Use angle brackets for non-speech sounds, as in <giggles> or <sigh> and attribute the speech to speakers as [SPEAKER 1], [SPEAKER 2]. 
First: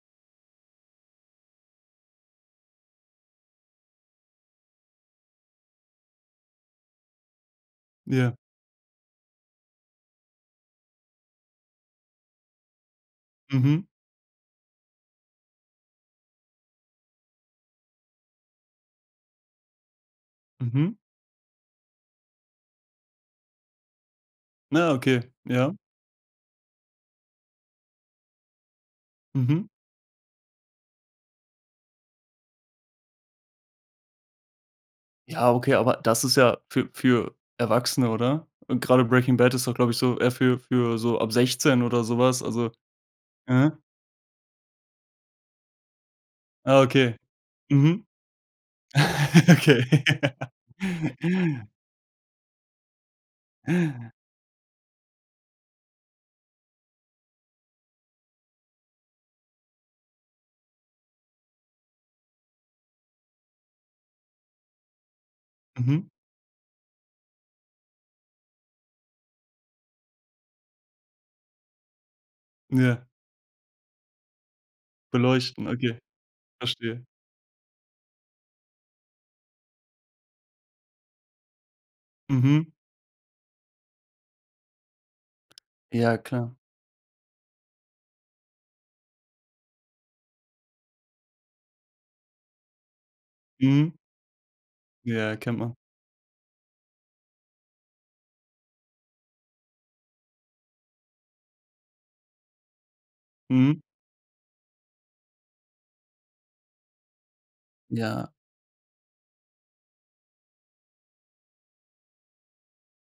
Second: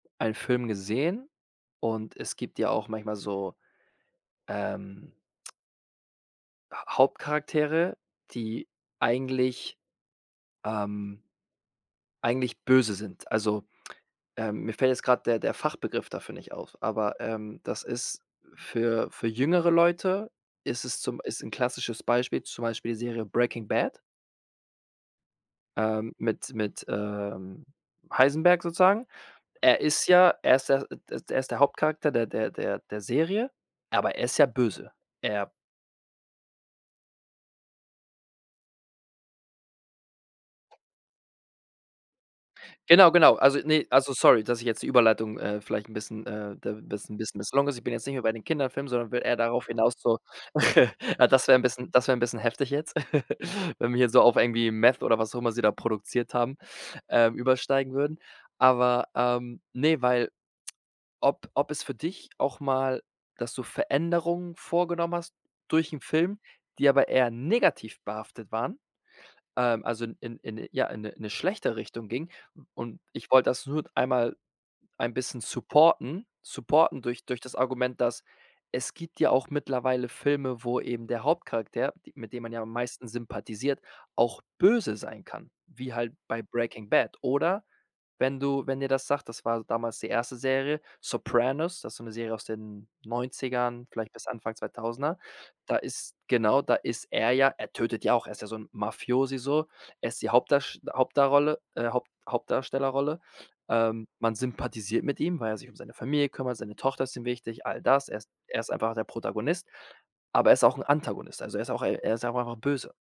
[SPEAKER 1] Einen Film gesehen und es gibt ja auch manchmal so, ähm H Hauptcharaktere,
[SPEAKER 2] Ja.
[SPEAKER 1] die eigentlich, ähm eigentlich böse sind. Also,
[SPEAKER 2] Mhm.
[SPEAKER 1] ähm, mir fällt jetzt grad der der Fachbegriff dafür nicht auf, aber, ähm, das ist für für jüngere Leute ist
[SPEAKER 2] Mhm.
[SPEAKER 1] es zum ist 'n klassisches Beispiel, zum Beispiel die Serie „Breaking Bad.“
[SPEAKER 2] Na, okay, ja.
[SPEAKER 1] Ähm, mit mit, ähm, Heisenberg sozusagen.
[SPEAKER 2] Mhm.
[SPEAKER 1] Er ist ja er ist der d d er ist der Hauptcharakter der der der der Serie, aber er ist ja böse. Er
[SPEAKER 2] Ja, okay, aber das ist ja für für Erwachsene oder? Und gerade „Breaking Bad“ ist doch glaube ich so eher für für so ab 16 oder so was. Also,
[SPEAKER 1] Genau, genau. Also
[SPEAKER 2] mhm.
[SPEAKER 1] ne, also sorry, dass ich jetzt die Überleitung, äh, vielleicht 'n bisschen, äh, d
[SPEAKER 2] Ah,
[SPEAKER 1] das 'n
[SPEAKER 2] okay.
[SPEAKER 1] bisschen misslungen ist. Ich bin jetzt
[SPEAKER 2] Mhm.
[SPEAKER 1] nicht mehr bei den Kinderfilmen, sondern will eher darauf hinaus, so,
[SPEAKER 2] <chuckles> Okay.
[SPEAKER 1] <giggles> na, das wär 'n
[SPEAKER 2] <chuckles>
[SPEAKER 1] bisschen das wär 'n bisschen heftig jetzt, <giggles> wenn wir hier so auf irgendwie Meth oder was auch immer sie da produziert haben, ähm, übersteigen würden. Aber, ähm, ne, weil ob ob es für dich auch mal dass du Veränderungen vorgenommen hast durch 'n
[SPEAKER 2] Mhm.
[SPEAKER 1] Film, die aber eher negativ behaftet waren, ähm, also in in in ja, in 'ne 'ne schlechte Richtung gingen. Und
[SPEAKER 2] Ja.
[SPEAKER 1] ich wollte das nur einmal ein bisschen
[SPEAKER 2] Beleuchten, okay,
[SPEAKER 1] supporten supporten
[SPEAKER 2] verstehe.
[SPEAKER 1] durch durch das Argument, dass es gibt ja auch mittlerweile Filme, wo eben der Hauptcharakter, d mit dem man ja am
[SPEAKER 2] Mhm.
[SPEAKER 1] meisten sympathisiert, auch böse sein kann, wie halt
[SPEAKER 2] Ja,
[SPEAKER 1] bei
[SPEAKER 2] klar.
[SPEAKER 1] Breaking Bad. Oder, wenn du wenn dir das sagt, das war damals die erste Serie, „Sopranos“, das ist so 'ne Serie aus den 90ern,
[SPEAKER 2] Mhm.
[SPEAKER 1] vielleicht bis Anfang 2.000er.
[SPEAKER 2] Ja, kennt
[SPEAKER 1] Da
[SPEAKER 2] man.
[SPEAKER 1] ist genau, da ist er ja er tötet ja auch, er ist ja so 'n Mafiosi so. Er ist die Hauptdarst Hauptdarrolle äh, Haupt Hauptdarstellerrolle.
[SPEAKER 2] Mhm.
[SPEAKER 1] Ähm, man sympathisiert mit ihm, weil er sich um seine Familie kümmert, seine Tochter ist ihm wichtig, all das. Er ist
[SPEAKER 2] Ja.
[SPEAKER 1] er ist einfach der Protagonist, aber er ist auch 'n Antagonist. Also, er ist auch er ist ja auch einfach auch böse.